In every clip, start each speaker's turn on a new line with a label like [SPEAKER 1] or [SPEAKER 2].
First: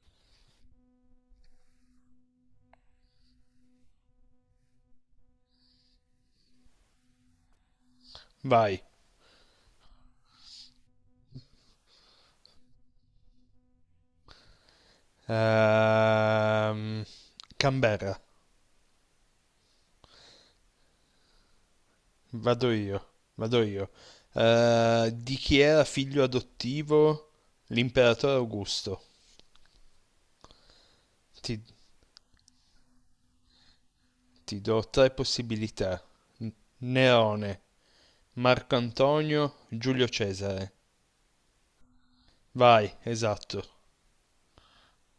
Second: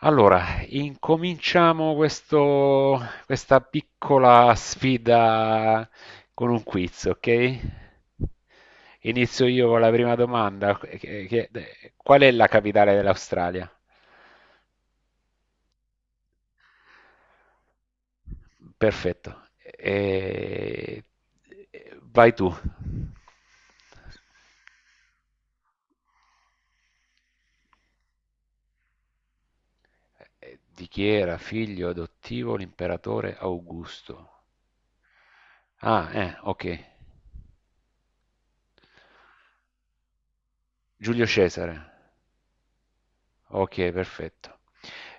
[SPEAKER 1] Allora, incominciamo questa piccola sfida con un quiz, ok?
[SPEAKER 2] Vai.
[SPEAKER 1] Inizio io con la prima domanda. Qual è la capitale dell'Australia?
[SPEAKER 2] Ehm, Canberra.
[SPEAKER 1] Perfetto. Vai tu.
[SPEAKER 2] Vado io. Vado io. Di chi era figlio adottivo l'imperatore Augusto?
[SPEAKER 1] Di chi era
[SPEAKER 2] Ti,
[SPEAKER 1] figlio adottivo l'imperatore Augusto?
[SPEAKER 2] ti do tre possibilità.
[SPEAKER 1] Ah,
[SPEAKER 2] N-
[SPEAKER 1] ok.
[SPEAKER 2] Nerone, Marco Antonio, Giulio Cesare.
[SPEAKER 1] Giulio Cesare.
[SPEAKER 2] Vai, esatto.
[SPEAKER 1] Ok, perfetto.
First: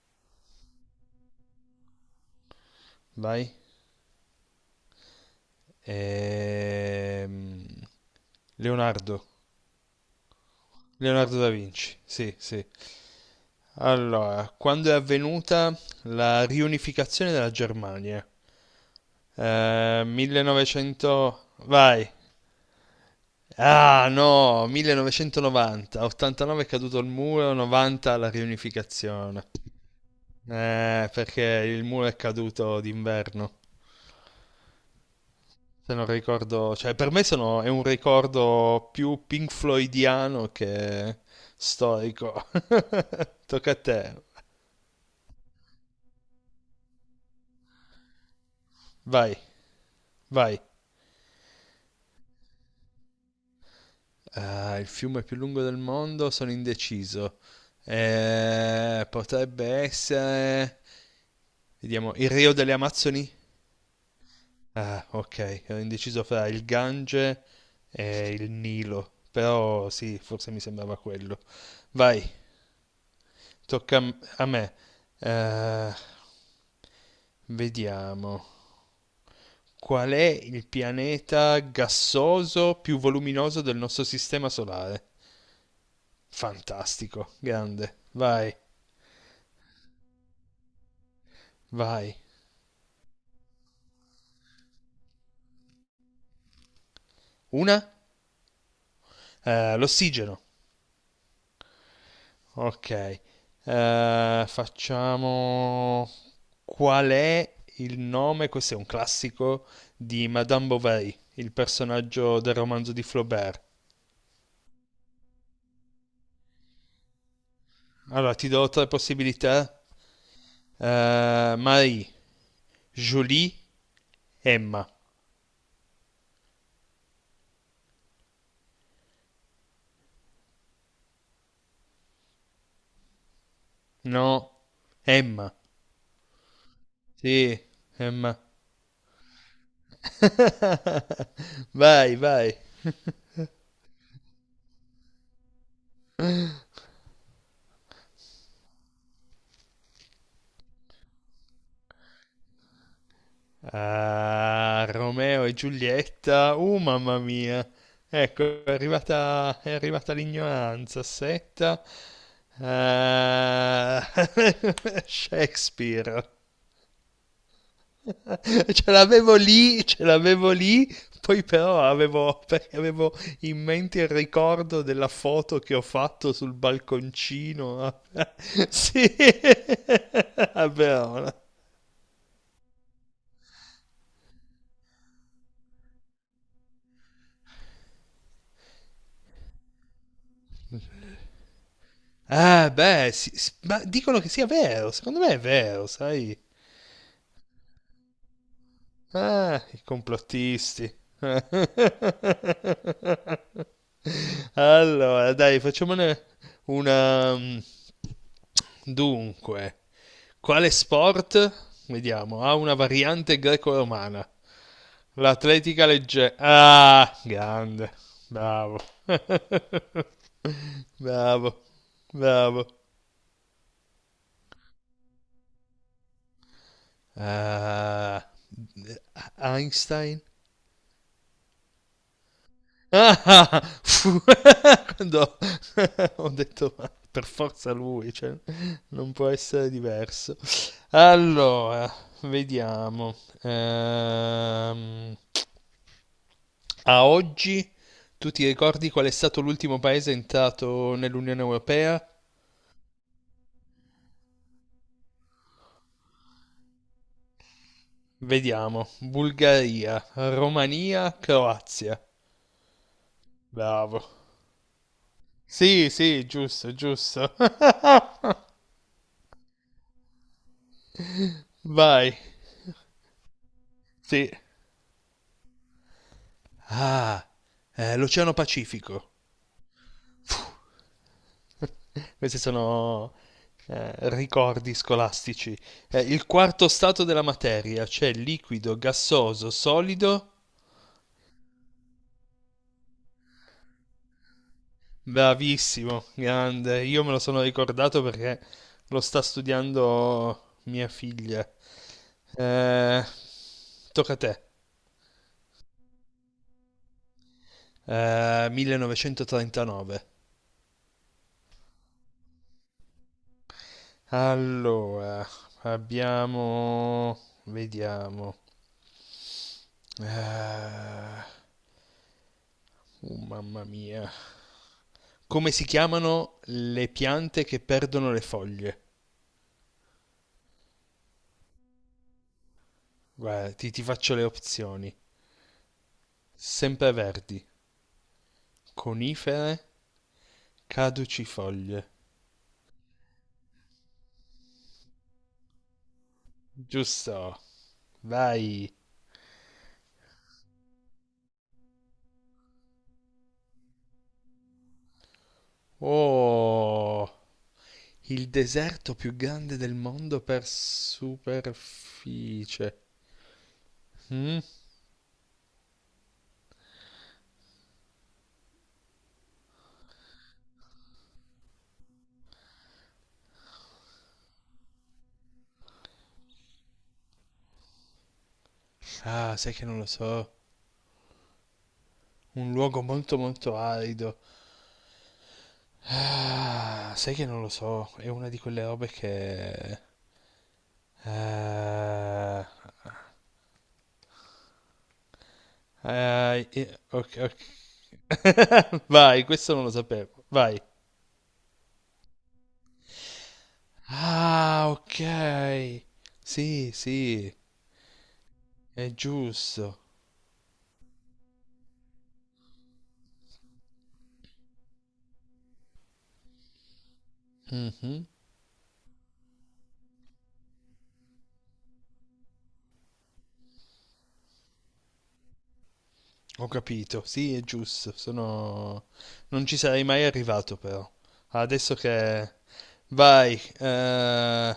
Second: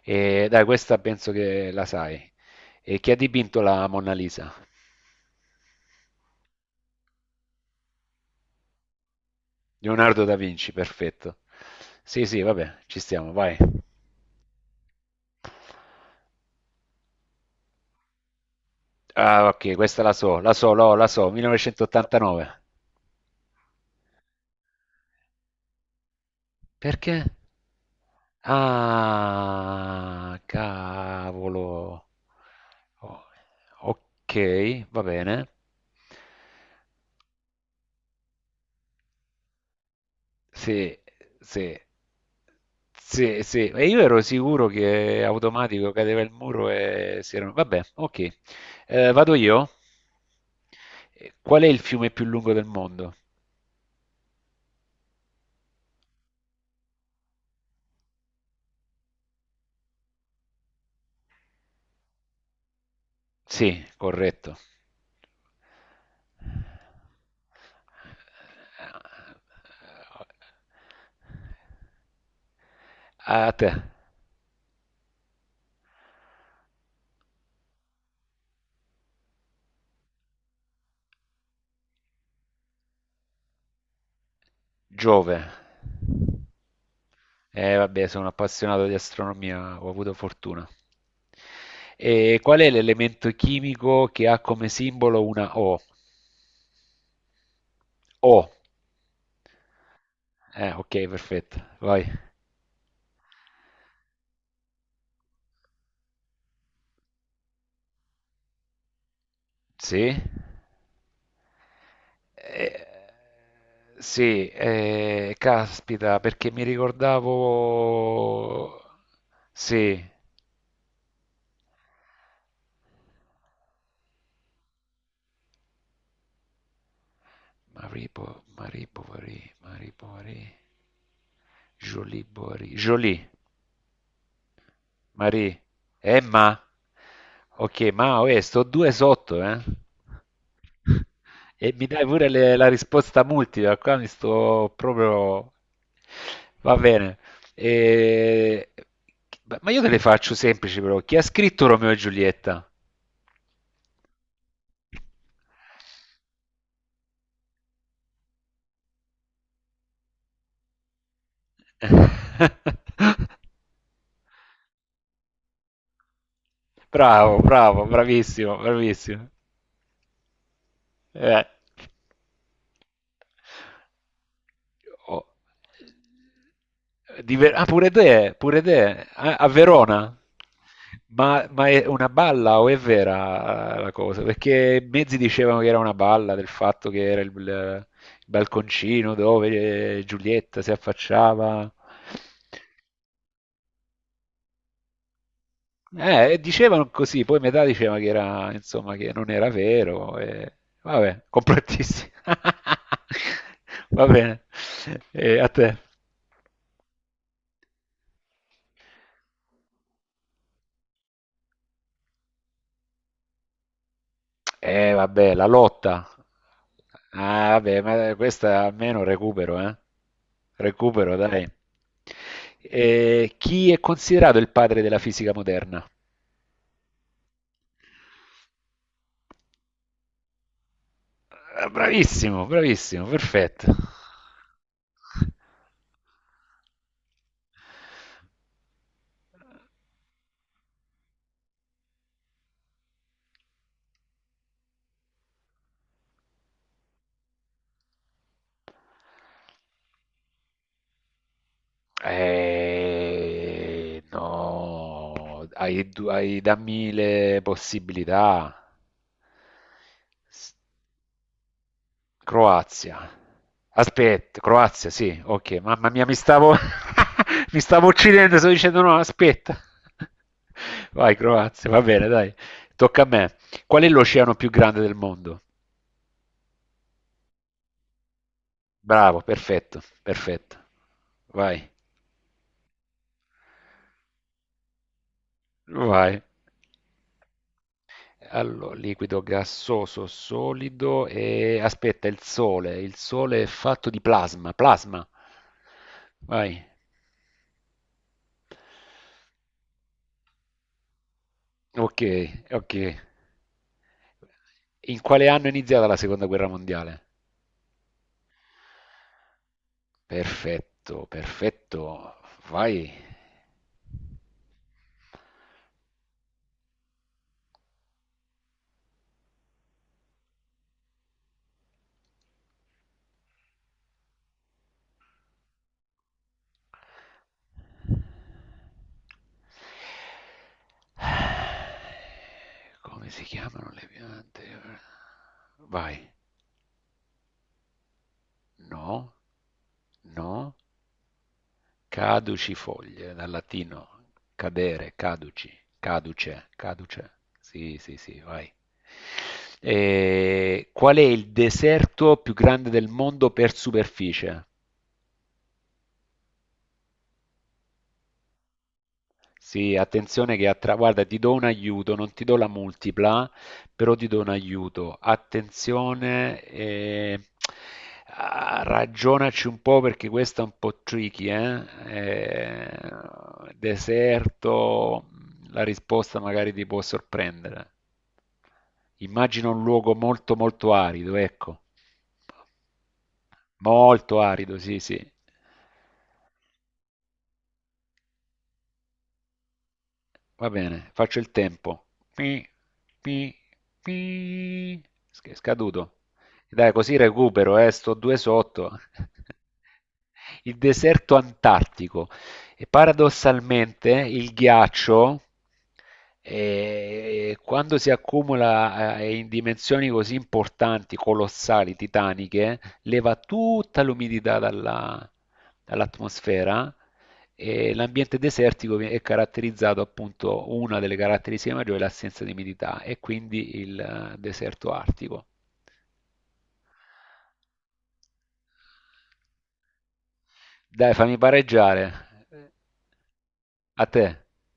[SPEAKER 1] E dai, questa penso che la sai. E chi ha
[SPEAKER 2] Vai.
[SPEAKER 1] dipinto la Mona Lisa?
[SPEAKER 2] Ehm, Leonardo.
[SPEAKER 1] Leonardo da Vinci,
[SPEAKER 2] Leonardo
[SPEAKER 1] perfetto.
[SPEAKER 2] da Vinci,
[SPEAKER 1] Sì,
[SPEAKER 2] sì,
[SPEAKER 1] sì,
[SPEAKER 2] sì.
[SPEAKER 1] vabbè, ci stiamo, vai.
[SPEAKER 2] Allora, quando è avvenuta la riunificazione della Germania?
[SPEAKER 1] Ah, ok, questa la so, la so, no, la so,
[SPEAKER 2] 1900. Vai.
[SPEAKER 1] 1989.
[SPEAKER 2] Ah, no, 1990. 89 è caduto il
[SPEAKER 1] Perché?
[SPEAKER 2] muro, 90 la riunificazione.
[SPEAKER 1] Ah,
[SPEAKER 2] Perché il
[SPEAKER 1] cavolo.
[SPEAKER 2] muro è caduto
[SPEAKER 1] Oh,
[SPEAKER 2] d'inverno.
[SPEAKER 1] ok, va bene.
[SPEAKER 2] Se non ricordo, cioè per me sono, è un ricordo più Pink Floydiano
[SPEAKER 1] Sì,
[SPEAKER 2] che
[SPEAKER 1] sì,
[SPEAKER 2] storico.
[SPEAKER 1] sì, sì.
[SPEAKER 2] Tocca a
[SPEAKER 1] E io
[SPEAKER 2] te.
[SPEAKER 1] ero sicuro che automatico cadeva il muro e si erano. Vabbè, ok. Vado
[SPEAKER 2] Vai,
[SPEAKER 1] io?
[SPEAKER 2] vai.
[SPEAKER 1] Qual è il fiume più lungo del mondo?
[SPEAKER 2] Ah, il fiume più lungo del mondo, sono indeciso. Potrebbe essere. Vediamo, il Rio delle Amazzoni?
[SPEAKER 1] Sì, corretto.
[SPEAKER 2] Ah, ok, ero indeciso fra il Gange e il Nilo. Però sì, forse mi sembrava quello. Vai,
[SPEAKER 1] A te.
[SPEAKER 2] tocca a a me. Eh, Vediamo. Qual è il pianeta gassoso più voluminoso del nostro sistema solare?
[SPEAKER 1] Giove.
[SPEAKER 2] Fantastico, grande.
[SPEAKER 1] Vabbè, sono
[SPEAKER 2] Vai,
[SPEAKER 1] appassionato di astronomia, ho avuto fortuna.
[SPEAKER 2] vai.
[SPEAKER 1] E qual è l'elemento chimico che ha come simbolo una O?
[SPEAKER 2] Una?
[SPEAKER 1] O.
[SPEAKER 2] L'ossigeno.
[SPEAKER 1] Ok, perfetto. Vai.
[SPEAKER 2] Ok. Facciamo. Qual è il nome? Questo è un classico
[SPEAKER 1] Sì.
[SPEAKER 2] di Madame Bovary, il personaggio del
[SPEAKER 1] Eh,
[SPEAKER 2] romanzo di Flaubert.
[SPEAKER 1] sì, caspita, perché mi
[SPEAKER 2] Allora, ti do
[SPEAKER 1] ricordavo.
[SPEAKER 2] tre possibilità.
[SPEAKER 1] Sì.
[SPEAKER 2] Marie, Julie, Emma.
[SPEAKER 1] Maripo, Maripo, Marie, Maripo, Marie. Bovary, Jolie Borie. Jolie.
[SPEAKER 2] No, Emma.
[SPEAKER 1] Marie, Emma.
[SPEAKER 2] Sì,
[SPEAKER 1] Ok, ma oh,
[SPEAKER 2] Emma.
[SPEAKER 1] sto due sotto, eh. E mi dai
[SPEAKER 2] Vai,
[SPEAKER 1] pure
[SPEAKER 2] vai.
[SPEAKER 1] la risposta multipla, qua mi sto proprio. Va bene. E- Ma io te le faccio semplici però. Chi ha scritto Romeo e Giulietta?
[SPEAKER 2] Ah, Romeo e Giulietta. Mamma mia. Ecco, è arrivata l'ignoranza. Setta. Ah, Shakespeare.
[SPEAKER 1] Bravo, bravo, bravissimo, bravissimo.
[SPEAKER 2] Ce l'avevo lì, poi
[SPEAKER 1] Eh,
[SPEAKER 2] però avevo, perché avevo in mente il ricordo della
[SPEAKER 1] oh.
[SPEAKER 2] foto che ho fatto sul
[SPEAKER 1] Ah,
[SPEAKER 2] balconcino.
[SPEAKER 1] pure te,
[SPEAKER 2] Sì,
[SPEAKER 1] a Verona.
[SPEAKER 2] a Verona.
[SPEAKER 1] Ma è una balla o è vera la cosa? Perché mezzi dicevano che era una balla del fatto che era il balconcino dove Giulietta si affacciava.
[SPEAKER 2] Ah, beh, sì, ma dicono che sia vero, secondo me è vero, sai?
[SPEAKER 1] Dicevano così, poi metà diceva che era, insomma, che non era
[SPEAKER 2] Ah, i
[SPEAKER 1] vero.
[SPEAKER 2] complottisti.
[SPEAKER 1] Vabbè, complottissimo. Va bene.
[SPEAKER 2] Allora,
[SPEAKER 1] E a
[SPEAKER 2] dai,
[SPEAKER 1] te.
[SPEAKER 2] facciamone una. Dunque, quale sport? Vediamo, ha una variante greco-romana.
[SPEAKER 1] Vabbè, la
[SPEAKER 2] L'atletica
[SPEAKER 1] lotta.
[SPEAKER 2] leggera. Ah,
[SPEAKER 1] Ah, vabbè,
[SPEAKER 2] grande.
[SPEAKER 1] ma questa
[SPEAKER 2] Bravo.
[SPEAKER 1] almeno recupero, eh. Recupero, dai.
[SPEAKER 2] Bravo. Bravo.
[SPEAKER 1] Chi è considerato il padre della fisica moderna?
[SPEAKER 2] eh, Einstein.
[SPEAKER 1] Ah, bravissimo, bravissimo,
[SPEAKER 2] Ah,
[SPEAKER 1] perfetto.
[SPEAKER 2] quando ho detto ma per forza lui, cioè, non può essere diverso. Allora, vediamo. Ehm, A oggi tu ti ricordi qual è stato l'ultimo paese entrato nell'Unione Europea?
[SPEAKER 1] No, hai dammi le possibilità.
[SPEAKER 2] Vediamo. Bulgaria,
[SPEAKER 1] S-
[SPEAKER 2] Romania, Croazia.
[SPEAKER 1] Croazia.
[SPEAKER 2] Bravo.
[SPEAKER 1] Aspetta, Croazia, sì, ok, mamma
[SPEAKER 2] Sì,
[SPEAKER 1] mia, mi
[SPEAKER 2] sì,
[SPEAKER 1] stavo,
[SPEAKER 2] giusto, giusto.
[SPEAKER 1] mi stavo uccidendo, stavo dicendo no, aspetta. Vai, Croazia, va bene,
[SPEAKER 2] Vai.
[SPEAKER 1] dai, tocca a me. Qual è
[SPEAKER 2] Sì.
[SPEAKER 1] l'oceano più grande del mondo?
[SPEAKER 2] Ah, l'Oceano Pacifico.
[SPEAKER 1] Bravo, perfetto, perfetto. Vai,
[SPEAKER 2] Questi sono ricordi scolastici.
[SPEAKER 1] vai.
[SPEAKER 2] Il quarto stato della materia, c'è liquido,
[SPEAKER 1] Liquido,
[SPEAKER 2] gassoso,
[SPEAKER 1] gassoso,
[SPEAKER 2] solido.
[SPEAKER 1] solido e aspetta, il sole. Il sole è fatto di plasma, plasma.
[SPEAKER 2] Bravissimo,
[SPEAKER 1] Vai.
[SPEAKER 2] grande. Io me lo sono ricordato perché lo sta studiando mia figlia.
[SPEAKER 1] Ok, ok.
[SPEAKER 2] Eh, Tocca a te.
[SPEAKER 1] In quale anno è iniziata la seconda guerra mondiale?
[SPEAKER 2] 1939.
[SPEAKER 1] Perfetto, perfetto. Vai.
[SPEAKER 2] Allora, abbiamo. Vediamo. Ah, mamma mia. Come si chiamano le piante che perdono le foglie?
[SPEAKER 1] Come si
[SPEAKER 2] Guarda,
[SPEAKER 1] chiamano
[SPEAKER 2] ti
[SPEAKER 1] le
[SPEAKER 2] faccio le
[SPEAKER 1] piante?
[SPEAKER 2] opzioni.
[SPEAKER 1] Vai.
[SPEAKER 2] Sempreverdi,
[SPEAKER 1] No,
[SPEAKER 2] conifere,
[SPEAKER 1] no.
[SPEAKER 2] caducifoglie.
[SPEAKER 1] Caduci foglie, dal latino cadere, caduci, caduce, caduce.
[SPEAKER 2] Giusto,
[SPEAKER 1] Sì, sì, sì, vai.
[SPEAKER 2] vai.
[SPEAKER 1] Qual è il deserto più grande del mondo per superficie?
[SPEAKER 2] Oh, il deserto più grande del
[SPEAKER 1] Sì,
[SPEAKER 2] mondo
[SPEAKER 1] attenzione
[SPEAKER 2] per
[SPEAKER 1] guarda, ti do un aiuto, non ti do la
[SPEAKER 2] superficie.
[SPEAKER 1] multipla, però ti do un
[SPEAKER 2] Mm?
[SPEAKER 1] aiuto. Attenzione, ah, ragionaci un po' perché questa è un po' tricky, eh? Deserto, la risposta magari ti può sorprendere.
[SPEAKER 2] Ah,
[SPEAKER 1] Immagino
[SPEAKER 2] sai
[SPEAKER 1] un
[SPEAKER 2] che non lo
[SPEAKER 1] luogo
[SPEAKER 2] so.
[SPEAKER 1] molto molto arido, ecco.
[SPEAKER 2] Un luogo molto molto arido.
[SPEAKER 1] Molto arido, sì, sì.
[SPEAKER 2] Ah, sai che non lo so, è una di quelle robe che.
[SPEAKER 1] Va bene, faccio il tempo. Pi,
[SPEAKER 2] Ah,
[SPEAKER 1] pi, pi. È scaduto.
[SPEAKER 2] ah,
[SPEAKER 1] Dai, così
[SPEAKER 2] ok,
[SPEAKER 1] recupero, sto due sotto.
[SPEAKER 2] ok. Vai, questo non lo sapevo.
[SPEAKER 1] Il
[SPEAKER 2] Vai.
[SPEAKER 1] deserto antartico. E paradossalmente il
[SPEAKER 2] Ah,
[SPEAKER 1] ghiaccio,
[SPEAKER 2] ok. Sì, sì,
[SPEAKER 1] quando si
[SPEAKER 2] è
[SPEAKER 1] accumula in
[SPEAKER 2] giusto.
[SPEAKER 1] dimensioni così importanti, colossali, titaniche, leva tutta l'umidità dall'atmosfera e
[SPEAKER 2] Mhm.
[SPEAKER 1] l'ambiente desertico è caratterizzato appunto, una delle caratteristiche maggiori è l'assenza di umidità e quindi il deserto artico.
[SPEAKER 2] Ho capito, sì, è giusto, sono. Non ci sarei mai arrivato però.
[SPEAKER 1] Dai, fammi
[SPEAKER 2] Adesso
[SPEAKER 1] pareggiare.
[SPEAKER 2] che. Vai,
[SPEAKER 1] A te.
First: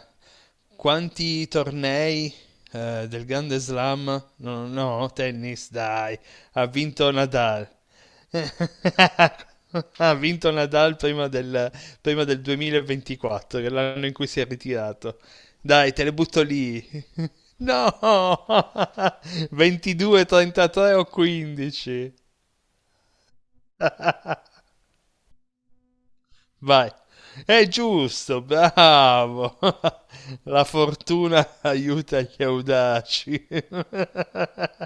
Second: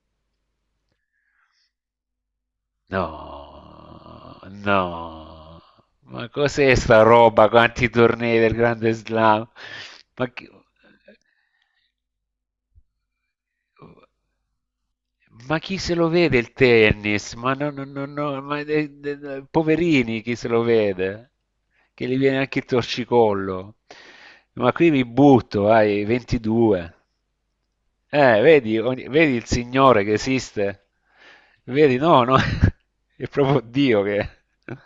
[SPEAKER 2] quanti tornei del Grande Slam?
[SPEAKER 1] No,
[SPEAKER 2] No, no,
[SPEAKER 1] no.
[SPEAKER 2] tennis, dai,
[SPEAKER 1] Ma
[SPEAKER 2] ha
[SPEAKER 1] cos'è sta
[SPEAKER 2] vinto
[SPEAKER 1] roba?
[SPEAKER 2] Nadal.
[SPEAKER 1] Quanti tornei del Grande Slam?
[SPEAKER 2] Ha
[SPEAKER 1] Ma che.
[SPEAKER 2] vinto Nadal prima del 2024, che è l'anno in cui si è ritirato.
[SPEAKER 1] Ma chi
[SPEAKER 2] Dai,
[SPEAKER 1] se
[SPEAKER 2] te
[SPEAKER 1] lo
[SPEAKER 2] le
[SPEAKER 1] vede
[SPEAKER 2] butto
[SPEAKER 1] il
[SPEAKER 2] lì.
[SPEAKER 1] tennis? Ma no, no,
[SPEAKER 2] No!
[SPEAKER 1] no, no, ma poverini
[SPEAKER 2] 22,
[SPEAKER 1] chi se lo
[SPEAKER 2] 33 o
[SPEAKER 1] vede? Che
[SPEAKER 2] 15.
[SPEAKER 1] gli viene anche il torcicollo. Ma qui mi butto, ai
[SPEAKER 2] Vai.
[SPEAKER 1] 22.
[SPEAKER 2] È giusto,
[SPEAKER 1] Vedi, vedi il
[SPEAKER 2] bravo.
[SPEAKER 1] Signore che
[SPEAKER 2] La
[SPEAKER 1] esiste?
[SPEAKER 2] fortuna
[SPEAKER 1] Vedi,
[SPEAKER 2] aiuta
[SPEAKER 1] no, no,
[SPEAKER 2] gli
[SPEAKER 1] è
[SPEAKER 2] audaci.
[SPEAKER 1] proprio Dio che.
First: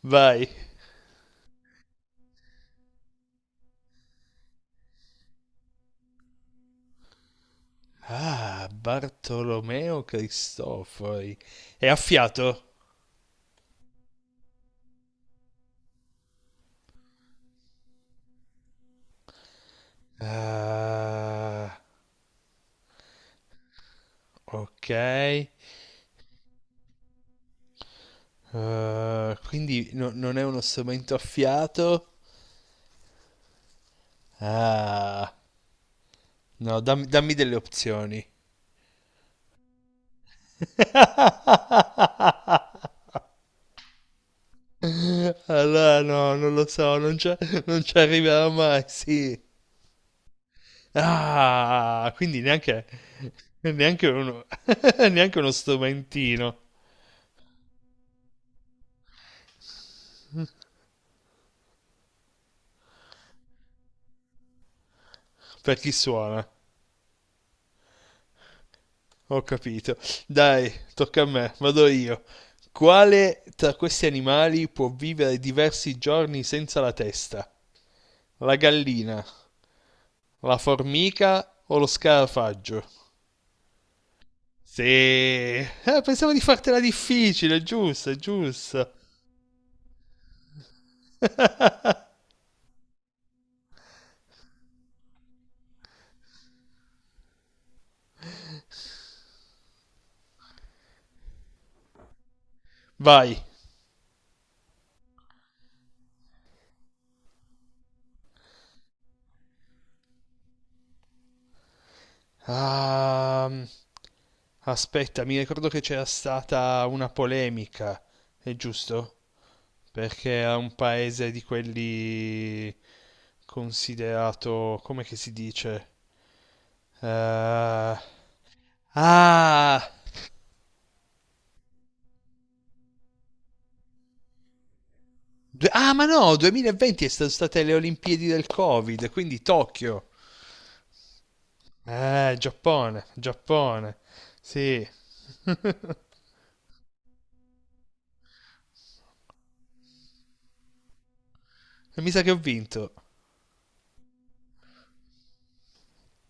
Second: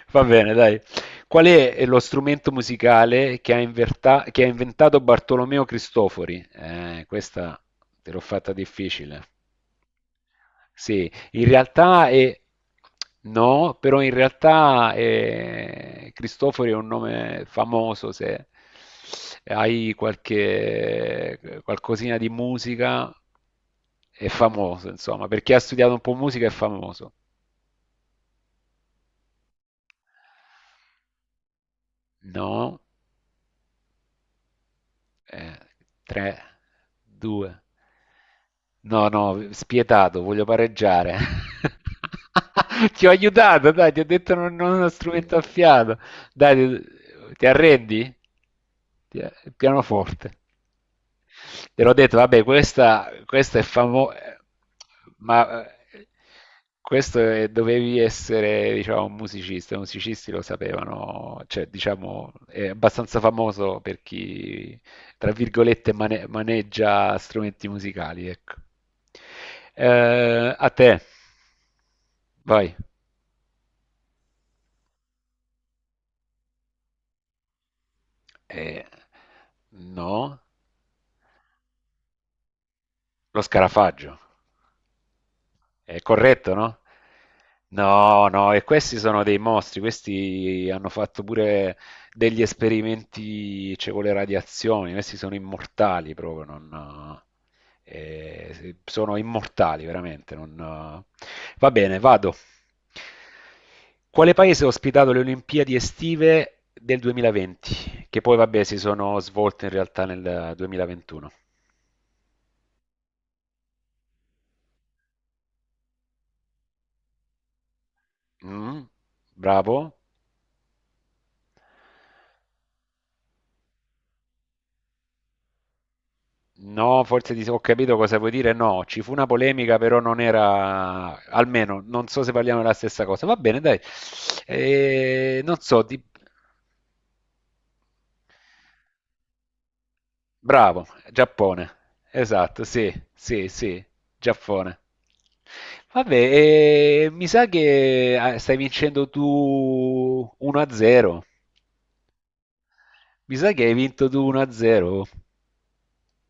[SPEAKER 1] Va
[SPEAKER 2] Vai.
[SPEAKER 1] bene, dai. Qual è lo strumento musicale che ha inventato Bartolomeo Cristofori? Questa te l'ho fatta
[SPEAKER 2] Ah,
[SPEAKER 1] difficile.
[SPEAKER 2] Bartolomeo
[SPEAKER 1] Sì,
[SPEAKER 2] Cristofori.
[SPEAKER 1] in
[SPEAKER 2] È a
[SPEAKER 1] realtà è.
[SPEAKER 2] fiato?
[SPEAKER 1] No, però in realtà Cristofori è un nome famoso, se hai qualche
[SPEAKER 2] Ah,
[SPEAKER 1] qualcosina di musica è famoso,
[SPEAKER 2] ok.
[SPEAKER 1] insomma, perché ha studiato un po' musica è famoso.
[SPEAKER 2] Ah, quindi non è uno strumento a fiato?
[SPEAKER 1] No.
[SPEAKER 2] Ah.
[SPEAKER 1] Eh, 3,
[SPEAKER 2] No, dammi delle
[SPEAKER 1] 2.
[SPEAKER 2] opzioni.
[SPEAKER 1] No, no, spietato, voglio pareggiare. Ti ho aiutato, dai, ti ho detto non uno strumento a fiato.
[SPEAKER 2] Allora, no,
[SPEAKER 1] Dai,
[SPEAKER 2] non lo
[SPEAKER 1] ti,
[SPEAKER 2] so,
[SPEAKER 1] ti
[SPEAKER 2] non ci
[SPEAKER 1] arrendi?
[SPEAKER 2] arriverò mai,
[SPEAKER 1] Ti-
[SPEAKER 2] sì.
[SPEAKER 1] Pianoforte. Te l'ho
[SPEAKER 2] Ah,
[SPEAKER 1] detto,
[SPEAKER 2] quindi
[SPEAKER 1] vabbè, questa è
[SPEAKER 2] neanche
[SPEAKER 1] famosa,
[SPEAKER 2] uno, neanche uno
[SPEAKER 1] ma
[SPEAKER 2] strumentino
[SPEAKER 1] questo dovevi essere, diciamo, un musicista. I musicisti lo sapevano, cioè, diciamo, è abbastanza famoso per chi tra
[SPEAKER 2] per
[SPEAKER 1] virgolette,
[SPEAKER 2] chi suona.
[SPEAKER 1] maneggia strumenti musicali, ecco.
[SPEAKER 2] Ho capito.
[SPEAKER 1] A
[SPEAKER 2] Dai,
[SPEAKER 1] te,
[SPEAKER 2] tocca a me, vado io.
[SPEAKER 1] vai.
[SPEAKER 2] Quale tra questi animali può vivere diversi giorni senza la testa? La
[SPEAKER 1] Eh,
[SPEAKER 2] gallina,
[SPEAKER 1] no,
[SPEAKER 2] la formica o lo scarafaggio?
[SPEAKER 1] lo scarafaggio.
[SPEAKER 2] Sì,
[SPEAKER 1] È
[SPEAKER 2] pensavo di
[SPEAKER 1] corretto, no?
[SPEAKER 2] fartela difficile, giusto,
[SPEAKER 1] No, no, e
[SPEAKER 2] giusto.
[SPEAKER 1] questi sono dei mostri, questi hanno fatto pure degli esperimenti, cioè, con le radiazioni, questi sono immortali proprio, non, sono immortali veramente. Va bene, vado.
[SPEAKER 2] Vai.
[SPEAKER 1] Quale paese ha ospitato le Olimpiadi estive del 2020? Che poi, vabbè, si sono svolte in realtà nel 2021.
[SPEAKER 2] Ehm, Aspetta, mi ricordo che c'era stata una polemica, è
[SPEAKER 1] Mm,
[SPEAKER 2] giusto?
[SPEAKER 1] bravo.
[SPEAKER 2] Perché era un paese di quelli considerato, come che si dice?
[SPEAKER 1] No, forse ho capito
[SPEAKER 2] Eh,
[SPEAKER 1] cosa vuoi dire. No, ci fu una polemica,
[SPEAKER 2] ah,
[SPEAKER 1] però non era, almeno non so se parliamo della stessa cosa. Va bene, dai. Non so,
[SPEAKER 2] ah, ma no, 2020 è stato state le Olimpiadi del Covid, quindi Tokyo.
[SPEAKER 1] bravo, Giappone. Esatto, sì,
[SPEAKER 2] Giappone,
[SPEAKER 1] sì, sì,
[SPEAKER 2] Giappone.
[SPEAKER 1] Giappone.
[SPEAKER 2] Sì.
[SPEAKER 1] Vabbè, mi sa che stai vincendo tu 1-0.
[SPEAKER 2] Mi sa che ho vinto.
[SPEAKER 1] Mi sa che hai vinto tu 1-0.